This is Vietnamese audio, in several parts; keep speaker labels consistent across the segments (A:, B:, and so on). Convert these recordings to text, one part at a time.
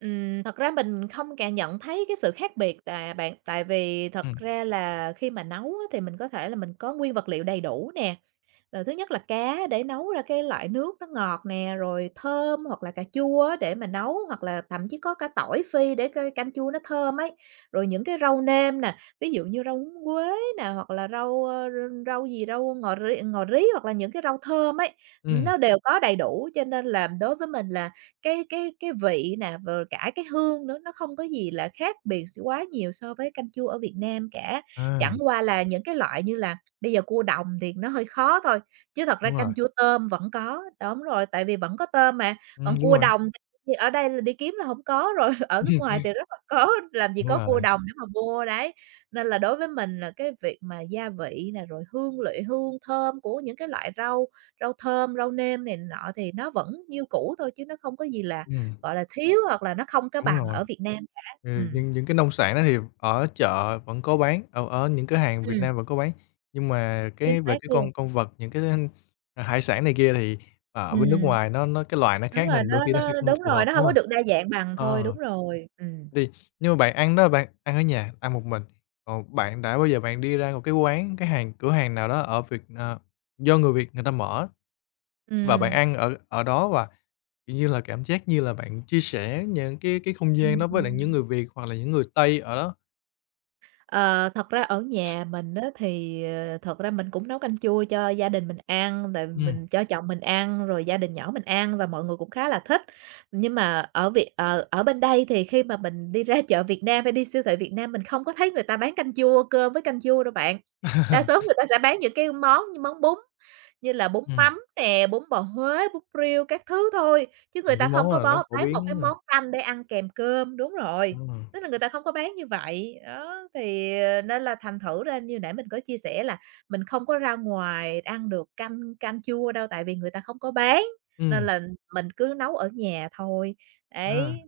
A: Ừm, thật ra mình không cảm nhận thấy cái sự khác biệt, à, bạn. Tại vì thật
B: Ừm.
A: ra là khi mà nấu á thì mình có thể là mình có nguyên vật liệu đầy đủ nè, rồi thứ nhất là cá để nấu ra cái loại nước nó ngọt nè, rồi thơm hoặc là cà chua á để mà nấu, hoặc là thậm chí có cả tỏi phi để c canh chua nó thơm ấy. Rồi những cái rau nêm nè, ví dụ như rau húng quế nè, hoặc là rau, ơ, r rau gì rau ngò ri ngò rí hoặc là những cái rau thơm ấy, ừ,
B: Ừm.
A: nó đều có đầy đủ cho nên là đối với mình là cái cái cái vị nè, rồi cả cái hương nữa, nó không có gì là khác biệt s quá nhiều so với canh chua ở Việt Nam cả.
B: À.
A: Chẳng qua là những cái loại như là bây giờ cua đồng thì nó hơi khó thôi, chứ thật ra
B: Đúng rồi.
A: canh chua tôm vẫn có. Đúng rồi, tại vì vẫn có tôm mà,
B: Ừm,
A: còn
B: đúng
A: cua
B: rồi.
A: đồng thì ở đây là đi kiếm là hổng có rồi, ở nước ngoài
B: Ừm.
A: thì rất là có làm gì
B: Đúng
A: có cua
B: rồi.
A: đồng để mà mua, đấy. Nên là đối với mình là cái việc mà gia vị nè, rồi hương liệu hương thơm của những cái loại rau, rau thơm, rau nêm này nọ thì nó vẫn như cũ thôi chứ nó không có gì là,
B: Ừm.
A: gọi là, thiếu hoặc là nó không có
B: Đúng
A: bằng
B: rồi.
A: ở Việt Nam cả.
B: Ừ,
A: Ừm.
B: nhưng những cái nông sản đó thì ở chợ vẫn có bán, ở ở những cửa hàng Việt
A: Ừm.
B: Nam vẫn có bán. Nhưng mà
A: Chính
B: cái về
A: xác
B: cái
A: luôn.
B: con con vật, những cái thức ăn hải sản này kia, thì ở bên nước
A: Ừm.
B: ngoài nó nó cái loài nó
A: Đúng
B: khác
A: rồi,
B: nên đôi
A: nó
B: khi nó sẽ
A: nó
B: không
A: đúng
B: phù hợp,
A: rồi, nó
B: đúng
A: hông có
B: hông?
A: được đa dạng bằng thôi. Đúng
B: Ờ.
A: rồi, ừm.
B: Thì nhưng mà bạn ăn đó bạn ăn ở nhà, ăn một mình, còn bạn đã bao giờ bạn đi ra một cái quán cái hàng, cửa hàng nào đó ở Việt Na do người Việt người ta mở. Và bạn
A: Ừm.
B: ăn ở ở đó và, kiểu như là, cảm giác như là bạn chia sẻ những cái cái không gian
A: Ừm,
B: đó với lại những
A: ừm.
B: người Việt hoặc là những người Tây ở đó?
A: Ờ, thật ra ở nhà mình á thì, ờ, thật ra mình cũng nấu canh chua cho gia đình mình ăn, rồi
B: Ừm.
A: mình cho chồng mình ăn, rồi gia đình nhỏ mình ăn và mọi người cũng khá là thích. Nhưng mà ở Việt ờ, ở bên đây thì khi mà mình đi ra chợ Việt Nam hay đi siêu thị Việt Nam mình không có thấy người ta bán canh chua, cơm với canh chua đâu bạn. Đa số người ta sẽ bán những cái món món bún như là bún
B: Ừm.
A: mắm nè, bún bò Huế, bún riêu các thứ thôi, chứ người
B: Những cái
A: ta không
B: món
A: có
B: là nó
A: bó
B: phổ
A: bán một cái
B: biến nè.
A: món canh để ăn kèm cơm. Đúng rồi,
B: Đúng rồi.
A: tức là người ta không có bán như vậy. Đó, thì, ờ, nên là thành thử ra như hồi nãy mình có chia sẻ là mình không có ra ngoài ăn được canh canh chua đâu tại vì người ta không có bán, nên
B: Ừm.
A: là mình cứ nấu ở nhà thôi.
B: À,
A: Đấy,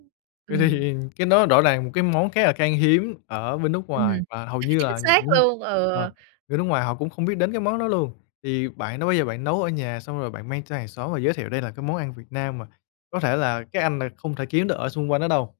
B: vậy
A: ừm.
B: thì cái đó rõ ràng là một cái món khá là khan hiếm ở bên nước ngoài
A: Ừm,
B: và hầu như
A: chính
B: là
A: xác
B: những
A: luôn,
B: ờ,
A: ừ.
B: bên nước ngoài họ cũng không biết đến cái món đó luôn. Thì bạn đã bao giờ bạn nấu ở nhà xong rồi bạn mang cho hàng xóm và giới thiệu đây là cái món ăn Việt Nam mà có thể là cái anh này không thể kiếm nó ở xung quanh đó đâu?